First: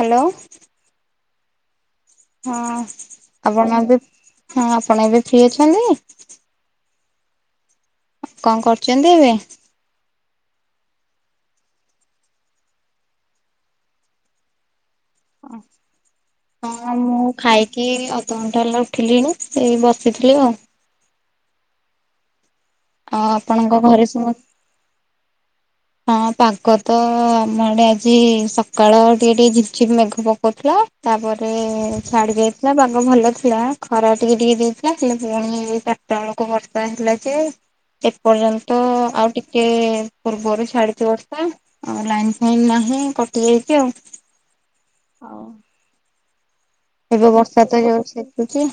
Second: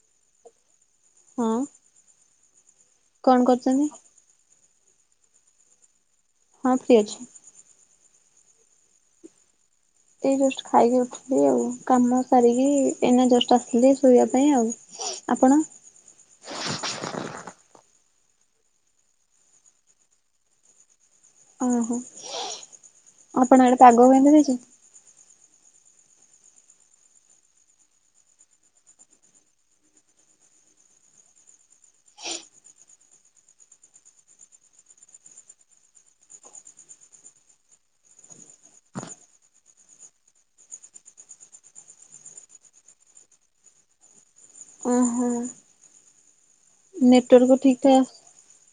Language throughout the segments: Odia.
ହ୍ୟାଲୋ। ହଁ। ହଁ କଣ ଆପଣ କରୁଛନ୍ତି? ଏବେ ହଁ ଆପଣ ଏବେ ଫ୍ରି ଅଛନ୍ତି। ହଁ ଫ୍ରି ଅଛି। କଣ କରୁଛନ୍ତି ଏବେ। ଏଇ ଜଷ୍ଟ ଖାଇକି ଉଠିଚି ଆଉ କାମ ସାରିକି ଏଇନା ଜଷ୍ଟ ଆସଥିଲି ଶୋଇବା ପାଇଁ ଆଉ। ଆପଣ? ଓ ହଁ ମୁଁ ଖାଇକି। ଘଣ୍ଟେ ହେଲା ଉଠିଲିଣି ଏଇ ବସିଥିଲି ଆଉ। ଓହୋ ଆଉ ଆପଣ ଆଡେ ଆପଣଙ୍କ ଘରେ ପାଗ କେମିତି ସମସ୍ତେ ଦେଇଚି। ହଁ ପାଗ ତ ଆମ ଆଡେ ଆଜି ସକାଳ ଟିକେ ଟିକେ ଝିପ୍ ଝିପ୍ ମେଘ ପକଉଥିଲା। ତାପରେ ଛାଡି ଯାଇଥିଲା ପାଗ ଭଲ ଥିଲା ଖରା ଟିକେ ଟିକେ ଦେଇଥିଲା ହେଲେ ପୁଣି ହେଇ। ଚାରିଟା ବେଳକୁ ବର୍ଷା ହେଲା ଯେ ଏ ପର୍ଯ୍ୟନ୍ତ ଆଉ ଟିକେ ପୂର୍ବରୁ। ଛାଡିଚି ବର୍ଷା ଆଉ ଲାଇନ ଫାଇନ୍ ନାହିଁ କଟି ଯାଇଚି ଆଉ। ଓହୋ। ଏବେ ନେଟୱାର୍କ ବର୍ଷା ଠିକ ତ ଠାକ୍ ଇଆଡେ ଆସୁ ଛେଚୁଚି।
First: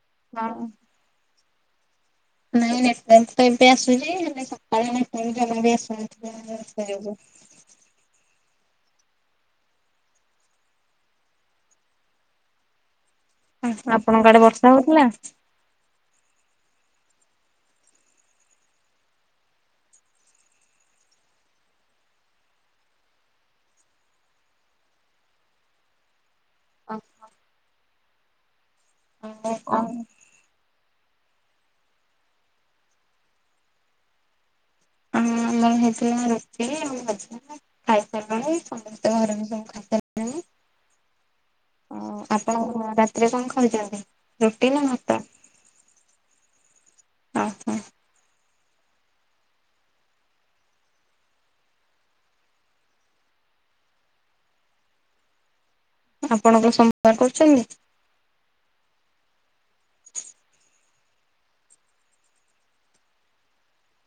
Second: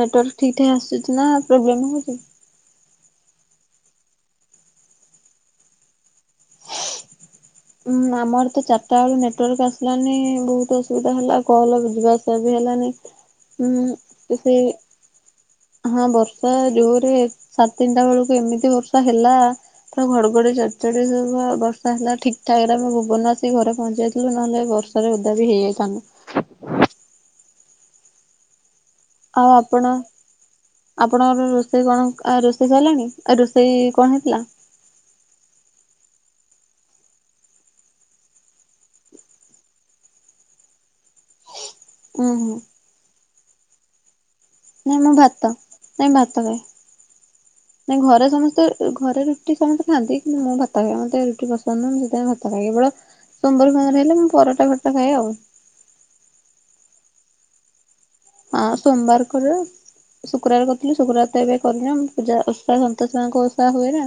ନେଟୱାର୍କ ଠିକ୍ ଠାକ ଆସୁଛି ନା ପ୍ରୋବ୍ଲେମ ହଉଛି। ନାଇଁ ନେଟୱାର୍କ ତ ଏବେ ଆସୁଚି ହେଲେ ନେଟୱର୍କ ସକାଳେ ନେଟ୍ୱାର୍କ ଜମାବି ଆସୁ ନଥିଲା। [inaudible] ଉଁ ଆମର ତ ଚାରିଟା ବେଳୁ ନେଟୱାର୍କ ଆସିଲାନି ବହୁତ ଅସୁବିଧା ହେଲା କଲ ବୁ ଯିବା ଆସିବା ବି ହେଲା। ିଲ ନାଇ [unintelligible] ଆପଣଙ୍କ ଆଡେ ବର୍ଷା ହଉଥିଲା? ହଁ ବର୍ଷା ଜୋରେ ସାଢ଼େ ତିନିଟା ବେଳକୁ ଏମିତି ବର୍ଷା ହେଲା ପୁରା ଘଡଘଡି ଚାଲିଛି। ସେତେବେଳେ ସବୁ ବର୍ଷା ହେଲା ଠିକ ଠାକରେ ଆମେ ଭୁବନ ଆସି ଘରେ ପହଞ୍ଚାଇଥିଲୁ ନହେଲେ ବର୍ଷାରେ ଓଦା ବି ହେଇଯାଇଥାନ୍ତୁ। [inaudible] ଓହ। ଆଉ ଆପଣ? ଆପଣଙ୍କର ରୋଷେଇ କଣ ରୋଷେଇ ସରିଲାଣି ରୋଷେଇ କଣ ହେଇଥିଲା? ହୁଁ। ଆମର ହେଇଥିଲା ରୁଟି ଆମ ଭଜା ଖାଇସାରିଲାଣି ସମସ୍ତେ ଘର ବି ସବୁ ଖାଇସାରିଲାଣି। ଉୁଁ ହ ହୁଁ ଆପଣ ରାତିରେ କଣ ଖାଉଛନ୍ତି? ରୁଟି ନା ନାଇଁ ମୁଁ ଭାତ ନାଇଁ ଭାତଖାଏ ଓହୋ ନାଇଁ ଘରେ ସମସ୍ତେ ଘରେ ରୁଟି ସମସ୍ତେ ଖାଆନ୍ତି କିନ୍ତୁ ମୁଁ ଭାତ ଖାଏ ମୋତେ ରୁଟି ପସନ୍ଦୁନୁହଁ ମୁଁ ସେଥିପାଇଁ ଭାତ ଖାଏ କେବଳ ସୋମବାର ହେଲେ ମୁଁ ପରଟା ଫରଟା ଖାଏ ଆଉ। ଆପଣଙ୍କ ସୋମବାର କରୁଛନ୍ତି? ହଁ ସୋମବାର କରେ ଶୁକ୍ରବାର କଥା ଶୁକ୍ରବାର ଏବେ କରିନ ପୂଜା ସନ୍ତୋଷି ମାନଙ୍କ ଓଷା ହୁଏ ନା।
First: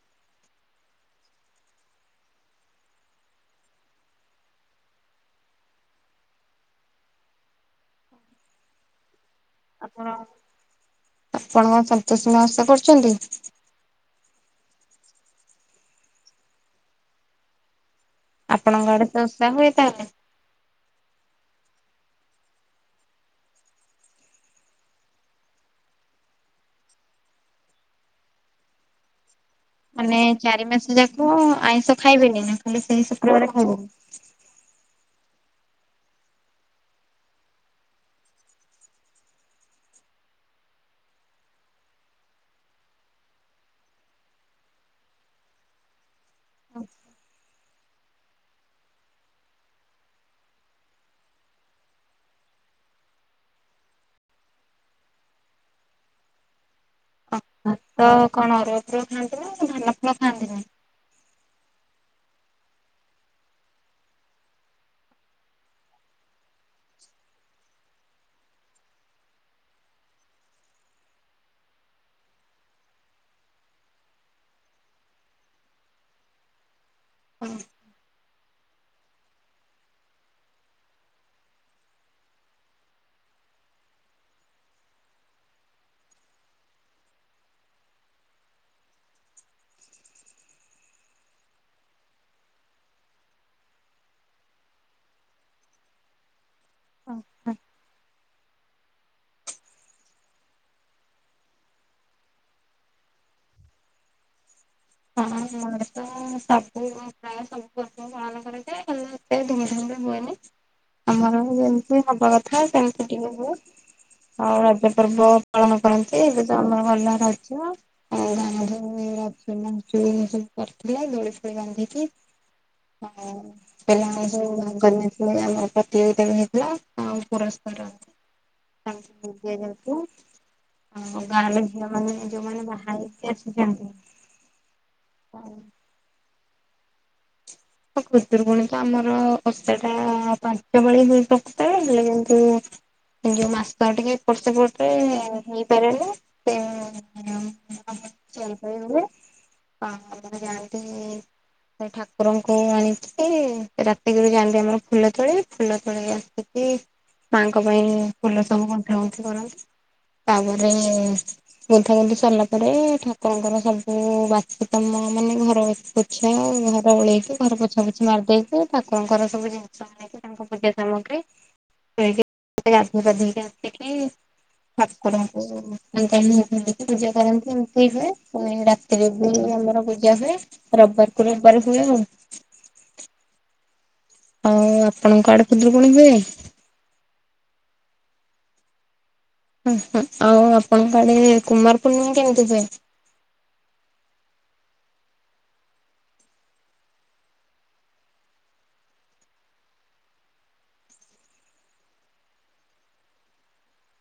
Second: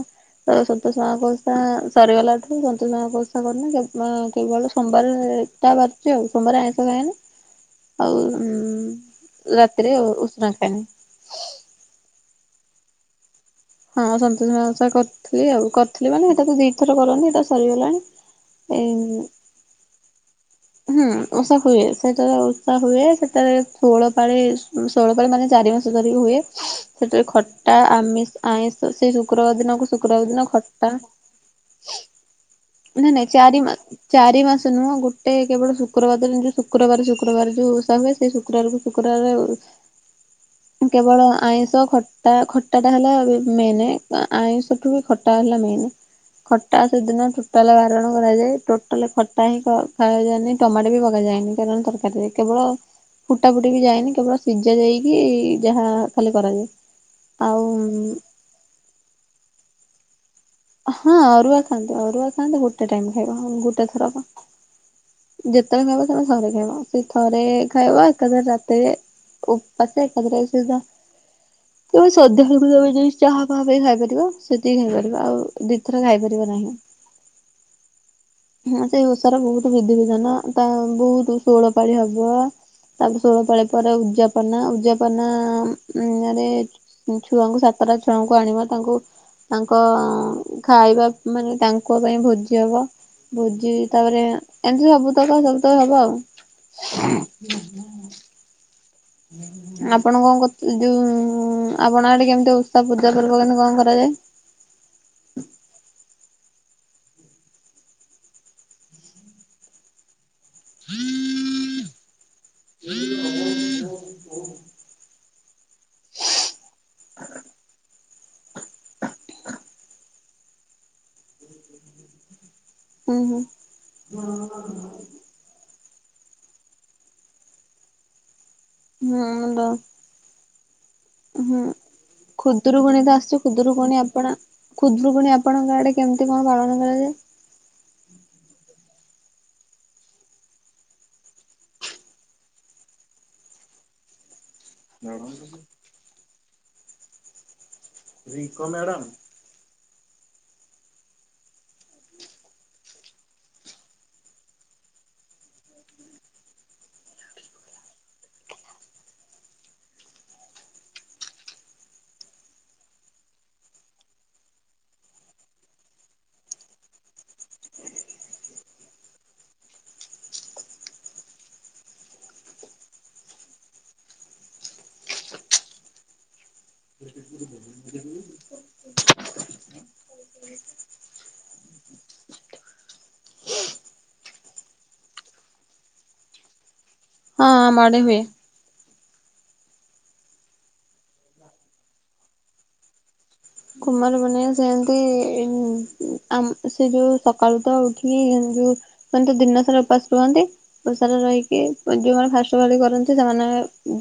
ତ ସନ୍ତୋଷି ମାଙ୍କ ଓଷା ସରିଗଲାଠୁ ସନ୍ତୋଷି ମାଙ୍କ ଓଷା କରୁନି କେବଳ ସୋମବାର ଏଟା ବାରୁଛି ଆଉ ସୋମବାର ଆଇଁଷ ଖାଏନି ଆଉ ଉଁ। ଆପଣ ଆପଣ ସନ୍ତୋଷୀ ମା ଓଷା କରୁଛନ୍ତି? ହଁ ସନ୍ତୋଷୀ ମା ଓସା କରିଥିଲି ଆଉ କରିଥିଲି ମାନେ ତାକୁ ଦି ଥର କରନ୍ତି ଏଇଟା ସରିଗଲାଣି। ଆପଣଙ୍କ ଆଡେ ଏଇ ତ ଓଷା ହୁଏ ତାହେଲେ। ହୁଁ ଓଷା ହୁଏ ସେତେବେଳେ ଓଷା ହୁଏ ସେତେବେଳେ ଷୋଳପାଳି ଉଁ ଷୋଳପାଳି ମାନେ ଯା ଚାରି ମାସ ଧରି ହୁଏ ସେଥିରେ ଖଟା ଆମିଷ ଆଇଁଷ ସେଇ ଶୁକ୍ରବାର ଦିନକୁ ମାନେ ଶୁକ୍ରବାର ଦିନ ଚାରି ମାସ ଖଟା। ଯାକ ଆଇଁଷ ଖାଇବେନି ନା ଖାଲି ସେଇ ନାଇଁ ନାଇଁ ଶୁକ୍ରବାର ଚାରି ଖାଇବେନି? ମାସ ଚାରି ମାସ ନୁହଁ ଗୋଟେ କେବଳ ଶୁକ୍ରବାର ଦିନ ଯଉ ଶୁକ୍ରବାର ଶୁକ୍ରବାର ଯୋଉ ଓଷା ହୁଏ ସେଇ ଶୁକ୍ରବାରକୁ ଶୁକ୍ରବାର [inaudible] କେବଳ ଆଇଁଷ ଖଟା ଖଟାଟା ହେଲା ଏବେ ମେନେ ଆ-ଆଇଁଷଠୁ ଖଟା ହେଲା ମେନେ। ଖଟା ସେଦିନ ଠୁ ଟୋଟାଲ ବାରଣ କରାଯାଏ ଟୋଟାଲ ଖଟା ହିଁ ଖ ଖାଏ ଯାଏନି ଟମାଟୋ ବି ପକାଯାଏନି କାରଣ ତରକାରୀରେ କେବ କେବଳ ଫୁଟା ଫୁଟି ବି ଯାଏନି କେବଳ ସିଝା ଯାଇକି ଯାହା ଖାଲି କରାଯାଏ। ଆଉ ଭାତ କଣ ଅରୁଆ ଭାତ ଖାଆନ୍ତି ନା ଧାନ ଫଳ ଖାଆନ୍ତି ନା ହଁ ଅରୁଆ ଖାଆନ୍ତି ଅରୁଆ ଖାଆନ୍ତି ଗୋଟେ ଟାଇମ ଖାଇବ ଗୋଟେ ଥର କ। ଯେତେବେଳେ ଖାଇବ ତମେ ଥରେ ଖାଇବ ସେଇ ଥରେ ଖାଇବ ଏକା ଥରେ ରାତିରେ। ଓପାସେ ଏକଥରକେ ସେଇଟା। କେ ସନ୍ଧ୍ୟା ବେଳକୁ ଯାଉଚି ଚାହା ଫାହା କରି ଖାଇପାରିବ ସେତିକି ଖାଇପାରିବ ଆଉ ଦିଥର ଖାଇପାରିବ ନାହିଁ। ହଁ। ହଁ ସେଇ ଓଷାର ବହୁତ ବିଧି ବିଧାନ ତା ବହୁତ ଷୋଳ ପାଳି ହବ। ତାପରେ ଷୋହଳ ପାଳି ପରେ ଉଯାପନା ଉଯାପନା ଉଁ ରେ ଉଁ ଛୁଆଙ୍କୁ ଷା ସାତ ଟା ଛୁଆଙ୍କୁ ଆଣିବ ତାଙ୍କୁ। ତାଙ୍କ ଖାଇବା ମାନେ ତାଙ୍କ ପାଇଁ ଭୋଜି ହବ। ଭୋଜି ତାପରେ ଏମିତି ସବୁ ତକ ସବୁ ତକ ହବ ଆଉ। ହଁ ହଁ [unintelligible] ଆପଣ କଣ କ ଯୋଉ ଆପଣ ଆଡେ କେମିତି ଓଷା ପୂଜା ପର୍ବ କେମିତି କଣ କରାଯାଏ [inaudible] ହଁ ଆମ ଆଡେ ତ। ସବୁ ପ୍ରାୟ ସବୁ ପର୍ବ ପାଳନ କରାଯାଏ ହେଲେ ଏତେ ଧୁମ୍ ଧାମରେ ହୁଏନି। ଆମର ଯେମିତି ହବା କଥା ସେମିତି ଟିକେ ହୁଏ। ଆଉ ରଜ ପର୍ବ ପାଳନ କରନ୍ତି ଏବେ ତ ଆମର ଗଲା ରଜ। ଆଉ ଆମର ଏୟା ସେମାନେ ଦୋଳି ଏସବୁ କରିଥିଲେ ଦୋଳି ଫୋଳି ବାନ୍ଧିକି। ହୁଁ ହଁ ପିଲାଙ୍କୁ ଭାଗ ନେଇଥିଲେ ଆମ ପ ତି ଏଇଟା ବି ହେଇଥିଲା ଆଉ ପୁରସ୍କାର ହୁଁ ତାଙ୍କୁ ହୁଁ ତ ଦିଆଯାଉଥିଲା। ଆଉ ଗାଁର ହୁଁ ଝିଅ ମାନେ ଯୋଉମାନେ ବାହା ଖୁଦୁରୁକୁଣି ତ ହେଇକି ଆସୁଛି ଆସିଛନ୍ତି ଖୁଦରୁକୁଣି ଆପଣ। ଖୁଦୁରୁକୁଣୀ ଆପଣଙ୍କ ଆଡେ କେମିତି କଣ ପାଳନ କରା ଯାଏ? ଓଷାଟା ପାଞ୍ଚ ପାଳି ହୁଏ ପ୍ରତି ପାଳି ହେଲେ କିନ୍ତୁ। ଏ ଯୋଉ ମାସ ଟିକେ ଏପଟ ସେପଟ ମାମୁନ ଦିଦି। [unintelligible] ଚୋରି ଫୋରି ହୁଏ। ହଁ ଆପଣ ଯାଆନ୍ତି ସେ ଠାକୁର ଙ୍କୁ ଆଣିକି ରାତିକୁ ବି ଯାଆନ୍ତି ଆମର ଫୁଲ ତୋଳି ଫୁଲ ତୋଳିକି ଆସିକି। ମାଙ୍କ ପାଇଁ ଫୁଲ ସବୁ ଗୁନ୍ଥା ଗୁନ୍ଥି କରନ୍ତି। ତାପରେ ଗୁନ୍ଥା ଗୁନ୍ଥି ସରିଲା ପରେ ଠାକୁରଙ୍କର ସବୁ ବାସିକାମ ହଁ ମାନେ ଘର ପୋଛା ଘର ଓଳେଇକି ଘର ପୋଛା ପୋଛି ମାରିଦେଇକି। ଠାକୁରଙ୍କର ସବୁ ଜିନିଷ ନେଇକି ତାଙ୍କ ପୂଜା ସାମଗ୍ରୀ। ଏଇକି ଗାଧେଇ ପାଧେଇକି ଆସିକି ଠାକୁରଙ୍କୁ ଜିନିଷ ନିଏ ଏମିତି ପୂଜା କରନ୍ତି ଏମିତି ହୁଏ ପୁଣି ରାତିରେ ବି ଆମର ପୂଜା ହୁଏ ରବିବାର କୁ ରବିବା ଖାଇ [unintelligible] ହଉ ଆପଣଙ୍କ ଆଡ଼େ କୁଦୁରୁକୁଣୀ ହୁଏ। ହଁ ଆମ ଆଡେ ହୁଏ। ହୁଁ ହୁ ଆଉ ଆପଣଙ୍କ ଆଡେ କୁମାର ପୂର୍ଣ୍ଣିମା କେମିତି ହୁଏ। କୁମାର ପୂର୍ଣ୍ଣିମା ସେମିତି ସେ ଯୋଉ ସକାଳୁ ତ ଉଠିକି ଦିନ ସାରା ଉପାସ ରୁହନ୍ତି ଦିନ ସାରା ରହିକି ଯୋଉମାନେ ଫାଷ୍ଟ୍ ପାଳି କରନ୍ତି ସେମାନେ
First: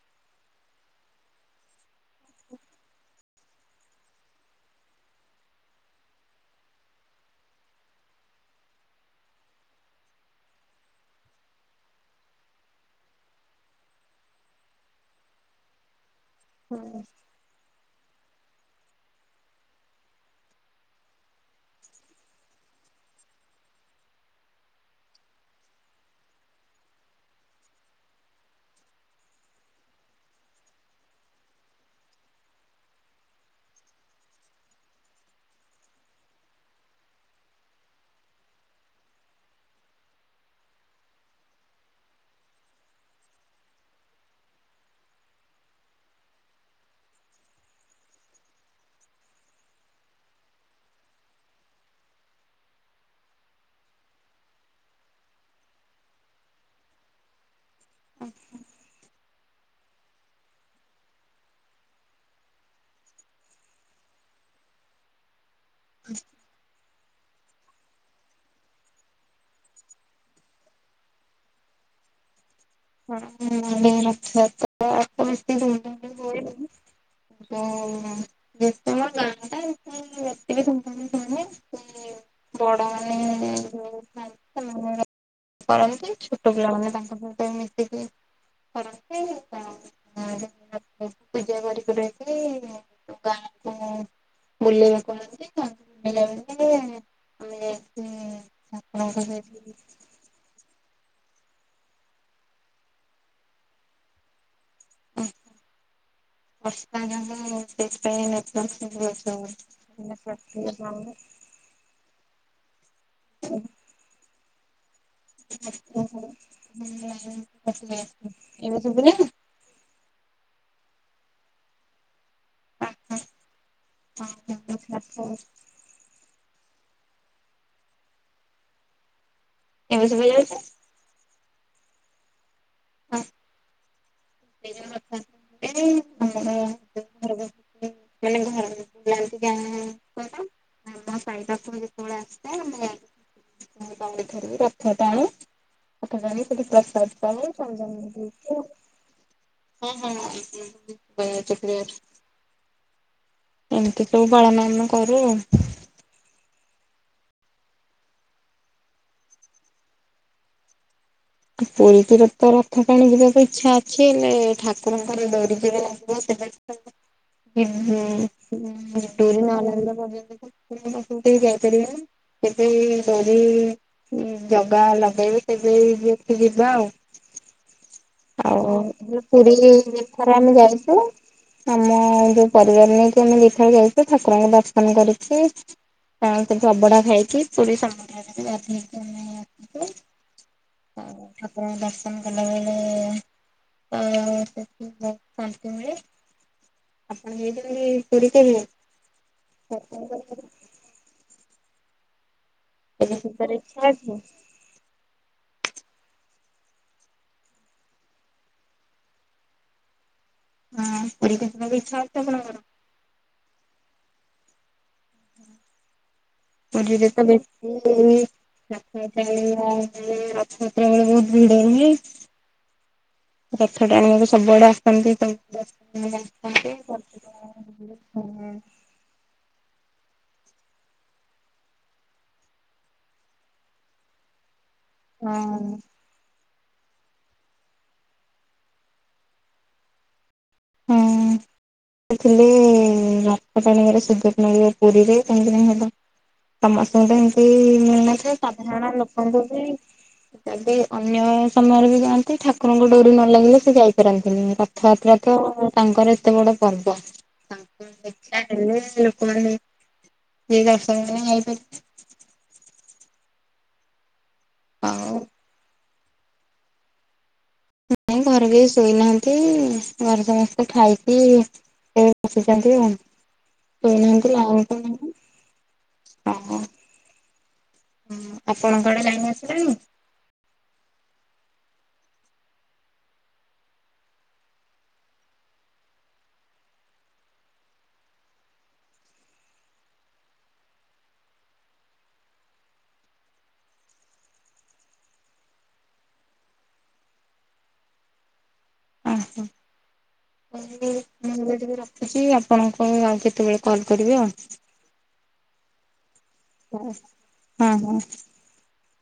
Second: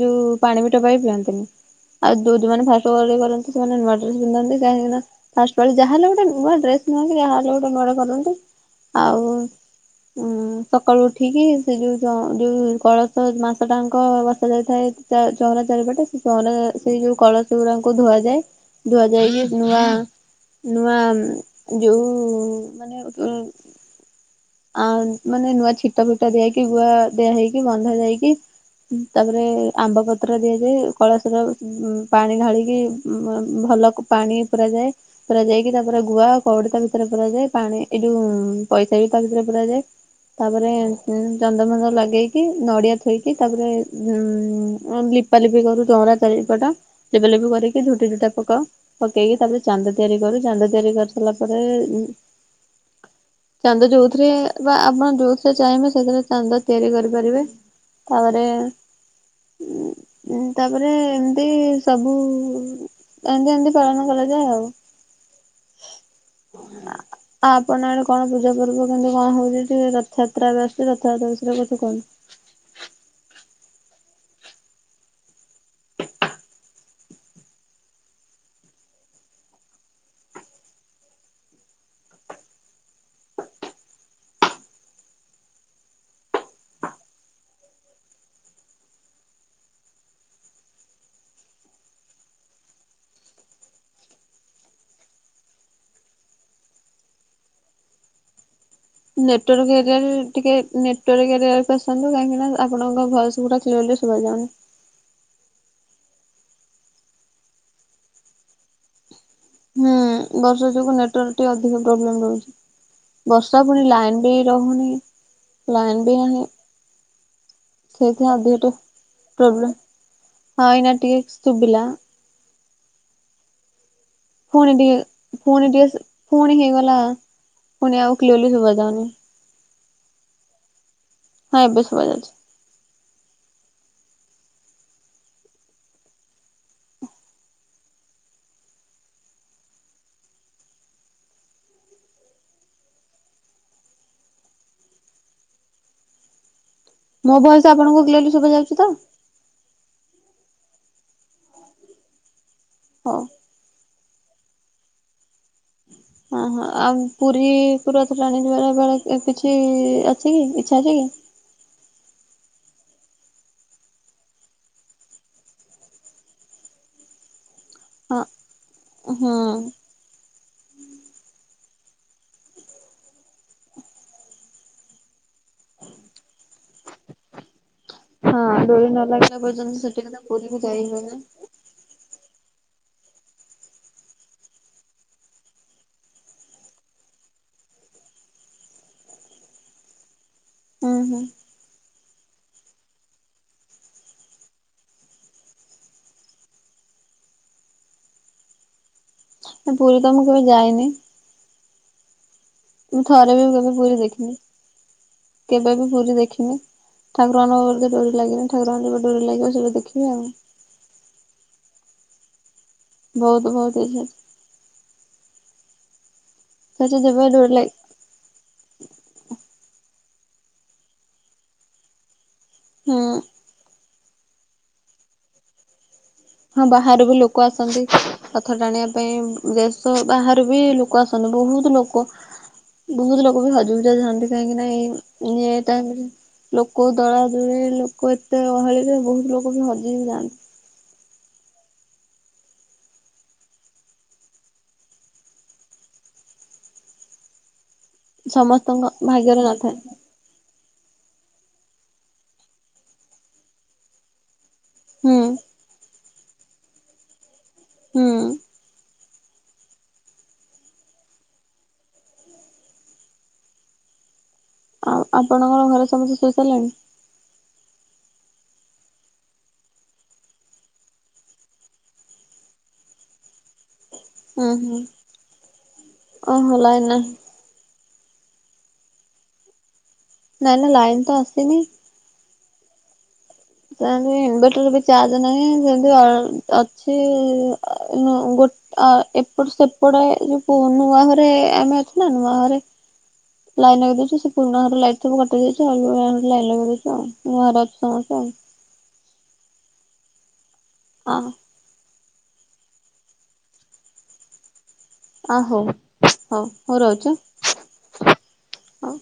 ଯୋଉ ପାଣି ବି ଟବାାଇକ ପିଅନ୍ତିନି ଆଉ ଯୋଉ ଯଉମାନେ ଫାଷ୍ଟ୍ କରନ୍ତି ସେମାନେ ନୂଆ ଡ୍ରେସ୍ ପିଧନ୍ତି କାହିଁକି ଫାଷ୍ଟ ପାଳି ଯାହା ହେଲେ ବି ଗୋଟେ ନୂଆ ଡ୍ରେସ ନୁଆଁ ଯାଲେ ଗୋଟେ ନୂଆ କରନ୍ତି। ଆଉ ଉଁ ସକାଳୁ ଉଠିକି ସେ ଯୋଉ ଯୋଉ କଳସ ମାସ ଟାଙ୍କ ବସା ଯାଇଥାଏ। ଚହନା ଚାରିପଟେ ସେ ଚହନା ସେଇ ଯୋଉ କଳସ ଗୁଡାଙ୍କୁ ଧୁଆଯାଏ। ଧୁଆ ଯାଇ ନୂଆ ନୂଆ ଯୋଉ ମାନେ। ଆ ମାନେ ନୂଆ ଛିଟା ଫିଟ ଦିଆକି ଗୁଆ ଦିଆ ହେଇକି ବନ୍ଧା ଯାଇକି ତାପରେ ଆମ୍ବ ପତ୍ର ଦିଆଯାଏ କଳସର ଉଁ-ଉଁ-ପାଣି ଢ଼ାଳିକି ଉଁ ବ। ଭଲ କ- ପାଣି ପୁରା ଯାଏ ପୁରା ଯାଇକି ତାପରେ ଗୁଆ କଉଡ଼ି ଭିତରେ ପୁରା ଯାଏ ପାଣି ଏଇଯୋଉ ପଇସା ବି ତା ଭିତରେ ପୁରା ଯାଏ। ତାପରେ ଚନ୍ଦ୍ରମା ଲଗେଇକି ନଡିଆ ଥୋଇକି ତାପରେ ଉଁଁଁଁଁଁ ଲିପା ଲଲିପି କରୁ ଚଉଁରା ଚାରିପଟ ଲିପା ଲପୁ କରିକି ଝୋଟିଝୋଟା ପକେଇକି ତାପରେ ଚାନ୍ଦ ତିଆରି। ରୁ ଚାନ୍ଦ ତିଆରି କରିସାରିଲା ପରେ ହ ଚାନ୍ଦ ଯୋଉଥିରେ ବା ଆପଣ ଯୋଉଥିରେ ଚାହିଁବେ ସେଥିରେ ଚାନ୍ଦ ତିଆରି କରିପାରିବେ। ତାପରେ ଏଁ ଉଁ ତାପରେ ଏମିତି ସବୁ ଏମିତି ଏମିତି ପାଳନ କରାଯାଏ ଆଉ। ଆ ଆପଣ ଆଡେ କଣ ପୂଜା ପର୍ବ। ନ୍ତୁ କଣ ହଉଛି ଟିକେ ରଥଯାତ୍ରାବେ ଆସୁଛି ରଥଯାତ୍ରାଷୟରେ କଛି କୁହନ୍ତୁ। [unintelligible] [inaudible] ଯେ ଗାଁ ଟା [inaudible] ଏତେ ବିତାାନ [inaudible] ାନ ସେ ବଡ଼ ମାନେ [unintelligible] କରନ୍ତି, ଛୋଟ ପିଲାମାନେ ତାଙ୍କ ସହିତ ମିଶିକି କରନ୍ତି। ତ ହଁ ପୂଜା କରିକି ରହିଛି ଗାଁ [unintelligible] ବୁଲେଇବାକୁଆଣନ୍ତି । [unintelligible] ଆମେ ହୁଁ ନେଟୱାର୍କ ହେ କେ ଟିକେ ନେଟ [unintelligible] ଆସନ୍ତୁ କାହିଁକିନା ଆପଣଙ୍କ ଭଏସ କ୍ଲିୟର ଶୁଭା ଯାଉନି। [unintelligible] ହୁଁ ବର୍ଷା ଯୋଗୁ ହଉଛି। ନେଟୱାର୍କ ଟା ଅଧିକ ପ୍ରୋବ୍ଲେମ ରହୁଛି। ବର୍ଷା ପୁଣି ଲାଇନ ବି ରହୁନି। ଲାଇନ ବି ନାହିଁ ସେଇଥିପାଇଁ [unintelligible] ଅଧିକ ଟିକେ ଏବେ ଶୁଭିଲା । ପ୍ରୋବ୍ଲେମ। ହଁ ଏଇନା ଟିକେ ଶୁଭିଲା। [inaudible] ଫୋଣି ଟିକେ ଫୋଣି ଟିକେ ଫୋଣି ହେଇଗଲା। ଲା ପୁଣି ଆଉ କ୍ଲିଆର୍ଲି ଶୁବା ଯାଉନି। ଏବେ ଶୁବାଯାଉଛି। ହଁ ଏବେ ଶୁଭାଯାଉଛି। ହ। [unintelligible] [unintelligible] [unintelligible] ଏଇଠାରେ ବି ରଥ ଟାଣେ। ରଥ ଟାଣିକି ସେଠି ପ୍ର ମୋ ଭଏସ ଆପଣଙ୍କୁ କ୍ଲିଅର୍ଲି ଶୁଭା ଯାଉଛି ତ? ହଁ ହଁ ହୁଁ ହୁଁ। ଶୁଭା ଯାଉଛି କ୍ଳିଅର୍। ହଉ ଏମତି ସବୁ ପାଳନ ଆମେ କରୁ ଆଉ। ଓହୋ। ଆଉ ପୁରୀକୁ ରଥଟାଣି ଯିବାର ବେଳ କିଛି ଅଛି କି ଇଚ୍ଛା ଅଛି କି? ପୁରୀ ତ ରଥର ରଥ ଟାଣି ଯିବାକୁ ଇଚ୍ଛା ଅଛି ।ହେଲେ ଠାକୁରଙ୍କର ଡୋରି ଯେବେ ଲାଗିବ ସେବ ସେବେ ଯିବା। ହିବ ହଁ ହୁଁଁ ହଁ ଡୋରି ନ ଲାଗିଲା ପର୍ଯ୍ୟନ୍ତ ତ ଠାକୁରଙ୍କ ପାଖକୁ ଟିକେ ଯାଇ ପାରିବା। ଯେବେ ଡୋରି ଜଗା ଲଗେଇବେ, ସେବେ ଇଏ ଯିବାକୁ ଯିବା ଆଉ। ହଁ ଡୋରି ନ ଆଉ ଲାଗିଲା ପୁରୀ ପର୍ଯ୍ୟନ୍ତ ସେଠିକି ତ ଥରେ ଆମେ ପୁରୀକୁ ଯାଇ ଯାଇଚୁ, ହୁଏନା ଆମ ଯୋଉ ପରିବାର ନେଇକି ଆମେ ଦିଥର ଯାଇଛୁ। ଠାକୁରଙ୍କୁ ଦର୍ଶନ କରିକି ତା କିନ୍ତୁ ଅବଢା ଖାଇକି, ପୁରୀ ସମୁଦ୍ରରେ ବି ଗାଧେଇକି ଆମେ ଆସିଲୁ। ହୁଁ ହୁଁ ହଉ। ଆପଣ ଦର୍ଶନ କଲାବେଳେ [unintelligible] ଶାନ୍ତି ମିଳେ। ଆପଣ ଯାଇଛନ୍ତି କେବେ ପୁରୀ କେବେ? ପୁରୀ ତ ମୁଁ କେବେ ଯାଇନି। ମୁଁ ଏବେ ଥରେ ବି ଯିବାର କେବେ ଇଚ୍ଛା ପୁରୀ ଅଛି? ଦେଖିନି? କେବେ ବି ପୁରୀ ଦେଖିନି ଠାକୁରଙ୍କର ଯଦି ଡୋରି ଲାଗିବନି, ଠାକୁରଙ୍କର ଯେବେ ଡୋରି ଲାଗିବ ସେବେ ଦେଖିବେ ଆଉ। ହଁ ପୁରୀକୁ ଯିବାକୁ ଇଚ୍ଛା ହଉଛି ଆପଣଙ୍କର? ବହୁତ ବହୁତ ଇଚ୍ଛା। ସେଇଠି ପୁରୀରେ ତ ଯେବେ ଡୋରି ଲାଗି ବେଶୀ [unintelligible] ଏ ରଥଯାତ୍ରା ବେଳେ ବହୁତ ଭିଡ ହୁଏ। ହୁଁ ରଥ ଟାଣିବାରେ ସବୁଆଡେ ଆସନ୍ତି ତ [unintelligible] ହଁ ବାହାରୁ ବି ଲୋକ ଆସନ୍ତି, ରଥ ଟାଣିବା ପାଇଁ ଯେ ସୋ ବାହାରୁ ବି ଲୋକ ଆସନ୍ତି, ବହୁତ ଲୋକ। ବହୁତ ଲୋକ ବି ହଜି ହୁଜା ଯାଆନ୍ତି। କାହିଁକି ନା ଏଇ ଏ ଟାଇମି ଲୋକ ଦଳା ଦୁଳି, ଲୋକ ଏତେ ଗହଳିରେ, ବହୁତ ଲୋକ ବି ହଜି ବିି ଯାଆନ୍ତି। ହୁଁ। ସେ ଥିଲେ ରଥ ଟାଣିବାରେ [unintelligible] ପୁରୀରେ, କାହିଁକିନା ହେବ ସମସ୍ତଙ୍କୁ ତ ଏମତି ମିଳିନଥାଏ, ସମସ୍ତଙ୍କ ସାଧାରଣ ଭାଗ୍ୟରେ ଲୋକଙ୍କୁ ବି ନଥାଏ ଯଦି ଅନ୍ୟ ସମୟରେ ବି ଯାଆନ୍ତି, ଠାକୁରଙ୍କ ଡୋରି ନ ଲାଗିଲେ ସେ ଯାଇପାରନ୍ତିନି। ହୁଁ ରଥଯାତ୍ରା ତ ତାଙ୍କର ଏତେ ବଡ ପର୍ବ। ତାଙ୍କର ହୁଁ। ଦେଖାହେଲେ ଲୋ [unintelligible] ଯିଏ ଦର୍ଶନ ପାଇଁ ଯାଇପାରିବେ। ଆଉ ଆପଣଙ୍କର ଘରେ ସମସ୍ତେ ଶୋଇ ସାରିଲେଣି? ନାଇଁ ଘରେ କେହି ଶୋଇନାହାଁନ୍ତି, ଘରେ ସମସ୍ତେ ଖାଇକି ଏଇଠି ବସିଛନ୍ତି ଆଉ। ଶୋଇନାହାଁନ୍ତି ହୁଁ ଲାଇନ୍ ତ ହୁଁ ନାହିଁ। ଓହୋ ହଁ। ଲାଇନ ନାହିଁ ହୁଁ। ଆପଣଙ୍କ ଆଡେ ଲାଇନ୍ ଆସିଲାଣିି? ନାଇଁ ନା ଲାଇନ ତ ଆସିନି। ସେନ୍ତି ଇନଭଟର ବି ଚାର୍ଜ ନାହିଁ, ଯେମତି ଅ-ଅଛି ଅ ନୁଅ ଗୋ ଆ ଏପଟ ସେପଟେ ଯୋଉ ନୂଆ ଘରେ ଆମେ ଅଛୁ ନା, ନୂଆ ଘରେ ଲାଇନ ଲଗେଇଦେଇଛୁ, ସେ ପୁରୁଣା ଘର ଲାଇଟ ସବୁ କଟି ଯାଇଛି। ଆଉ ନୂଆ ଘରେ ଲାଇନ ଲଗେଇଦେଇଛୁ ଆଉ। ନୂଆ ଘରେ ଅଛୁ ସମସ୍ତେ ଆଉ। [inaudible] ଆ ହୋ। [unintelligible] ଆ ଅଛି, ଆପଣଙ୍କୁ ଆଉ କେତେବେଳେ କଲ୍ କରିବି ଆଉ। ଓ ହଉ। ହଉ ହଉ ରହୁଛୁ ହ ହଁ ହଁ। ହଉ।